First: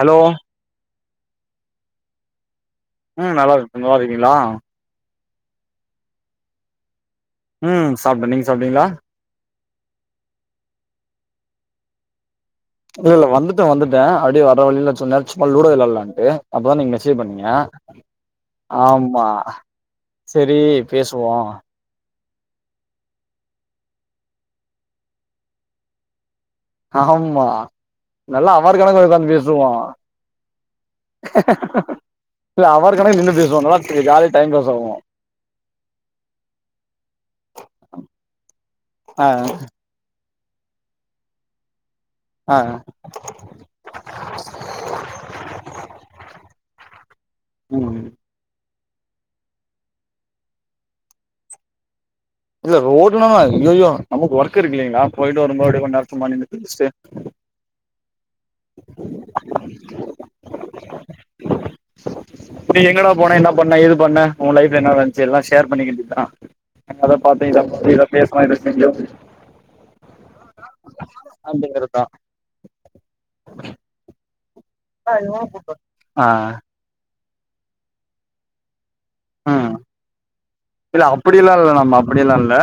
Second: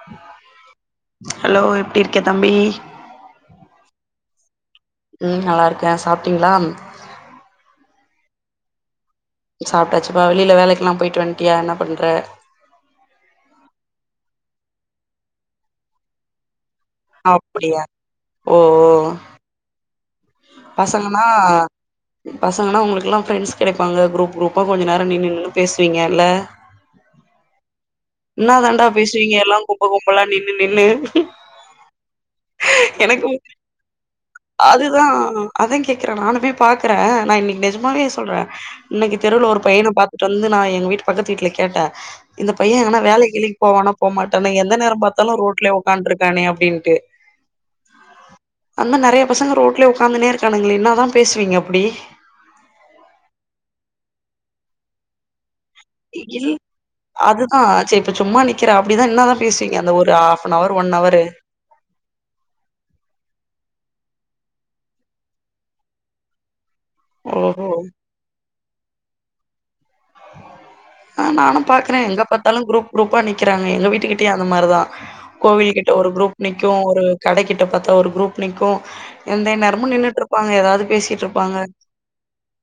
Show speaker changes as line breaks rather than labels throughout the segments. hello
hello எப்டிருக்கே தம்பி
ம் நல்லாருக்கு நல்லாருக்கீங்ளா
ம் நல்லார்க்கே சாப்ட்டீங்ளாம்
ம் சாப்ட்டே நீங் சாப்டீங்ளா
சாப்டாச்சிப்பா வெளில வேலைக்லாம் போயிட்டு வன்ட்டியா என்னாப் பண்ற
இல்ல இல்ல வந்துட்டே வந்துட்டே அப்டியே வர வழில கொஞ் நேரோ சும்மா லூடோ வெளால்லான்ட்டு அப்பதா நீங் மெச் சில் பண்ணிங்க
அப்டியா ஓ ஓ
ஆமா செரி
பசங்கன்னா
பேசுவோ
பசங்கன்னா உங்களுக்கு எலலா ஃப்ரெண்ட்ஸ் கெடைப்பா குரூப் குரூப்ப கொஞ்சோ நேரோ நின்னு நின்னு பேசுவிங்கல்ல
ஆமா நல்லா அவர்
தாண்டா
கணக்கா ஒக்காந்து
பேசுவீங்க எல்லா
பேசுவோ
கும்ப கும்பலா நின்னு நின்னு
இல்ல அவரு காணக்கா
எனக்கு
நின்னு பேசுவோ நல்லா ஜாலியா டைம் பாஸ் ஆகு
அதுதா அதா கேக்குறே நானுமே பாக்குறே நா இன்னைக்கி நிஜமாவே சொல்றே இன்னைக்கி
ஆ
தெருவுல ஒரு பையன பாத்துட்டு வந்து நா எங்க வீட்டு பக்கத்து வீட்ல கேட்டேன் இந்த
ஆ
பைய எங்கன்னா வேலக் கிலைக் போவானா போ மாட்டானா எந்த நேரோ பாத்தாலு ரோட்லேயே ஒக்கான்ட்டு இருக்கானே அப்டின்ட்டு
ம்
அந்தமாரி நறைய பசங்க ரோட்லயே ஒக்காந்துனே இருக்கானுங்களே என்ன தா பேசுவீங்க அப்டி
இல்ல ரோட்லல்லா ஐயையோ நமக்கு ஒர்க் இரு இல்லைங்ளா போயிட்டு வரும் போது அப்டியே கொஞ்ச நேரோ சும்மா
இல்
நின்னுட்டு இருந்துட்டு
அதுதா சைரி இப்ப சும்மா நிக்கிற அப்டிதா என்ன தா பேசுவீங்க அந்த ஒரு ஹாப்னவரூ ஒன் அவரு
டேய் எங்கடா போனே என்ன பண்ண ஏது பண்ண உ லைப்ல என்ன நடந்துச்சி எல்லா ஷேர் பண்ணிக வேண்டியது தா அத பாத்தே இத
ஓஹோ
பாத்தே இத பேசுனா இத செஞ்சோ
ஆ நானு பாக்குறே
அப்டிங்கறதா
எங்க பாத்தாலு குரூப் குரூப்பா நிக்கறாங்க எங்க வீட்டுக்கிட்டயு அந்த மாரிதா கோவில் கிட்ட ஒரு
ஆ
குரூப் நீக்கு ஒரு கடக்கிட்ட பாத்தா ஒரு குரூப் நீக்கு எந்த
ம்
நேரமு நின்னுட்டு இருப்பாங்க ஏதாவது பேசிட்டு இருப்பாங்க
ஆப்டி எல்லா இல்ல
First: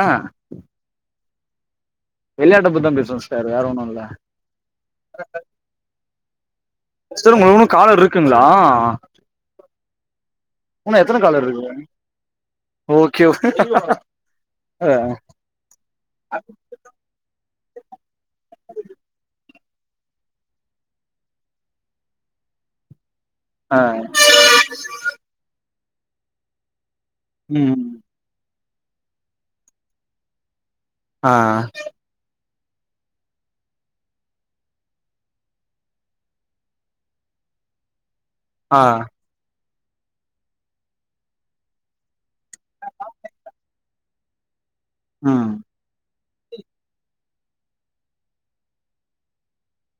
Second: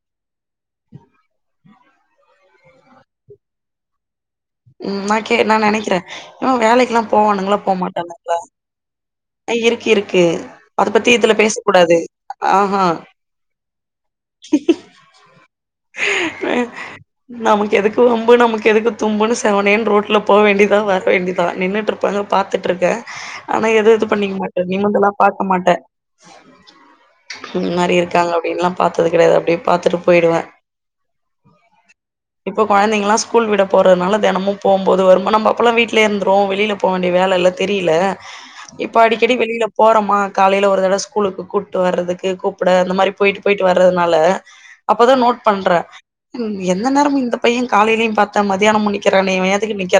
விளையாட்ட பத்திதா சிஸ்டர் பேசுவோ வேற ஒன்னு இல்ல
ம் நா கே நா நெனைக்கிறே இவே வேலைக்கெல்லா
சார் உங்களுக்கு
போவானுங்ளா
இன்னு காலர்
போமாட்டானுங்ளா
இருக்குங்களா
அ இருக்கு இருக்கு அத
உன்னோ
பத்தி
எத்தன
இதுல
கால் இருக்கு
பேசக்கூடாது ஆஹா
ஓகே அ அது
அ
முடிஞ்சிடோ
நமக்கு எதுக்கு வம்பு நமக்கு எதுக்கு தும்புன்னு செவனேன்னு ரோட்டல போவ வேண்டியதா வர வேண்டியதா நின்னுட்டு இருப்பாங்க பாத்துட்ருக்கே ஆனா
ஆ
எதுவு இது பண்ணிக்க மாட்டே நிமிந்து எல்லா பாக்க மாட்டே ம் நறைய இருக்கு இருக்கங்க அப்டின்லா பாத்தது கெடையாது அப்படியே பாத்துட்டு போயிடுவே
ஆ
இப்ப கொழந்தைங்கல்லா ஸ்கூல் விட போறதுனால தினமு போம்போது வரும் நம்ம அப்ப எல்லா வீட்லயே இருந்துருவோ வெளியில போ வேண்டிய வேல இல்ல தெரியல
ஆ
இப்ப அடிக் அடிக்கடி வெளியில போறோமா காலையில ஒரு தடறவ ஸ்கூக்கு கூப்புட்டு வர்றக்கு கூப்புட அந்த மாரி போயிட்டு போயிட்டு வர்றதுனால அப்போதா நோட்
ம்
பண்ற எந்த நேரமு இந்த பைய காலையிலயு பாத்தே மத்தியானமும் நிக் நிக்கிறானே இவ எதுக்கு நீக்க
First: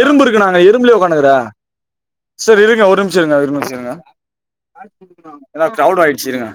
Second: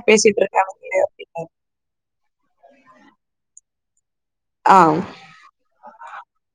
எறும்பு இருக்கு நாங்க எறும்புலயே உட்காக்குற
அப்டின்னு
சேரி இருங்க ஒரு நிம்ஷோ இருங்க ஒரு நம்ஷோ இருங்க
ஆ
ஏன்னா கிரௌட் ஆயிடுச்சுஇ இருங்க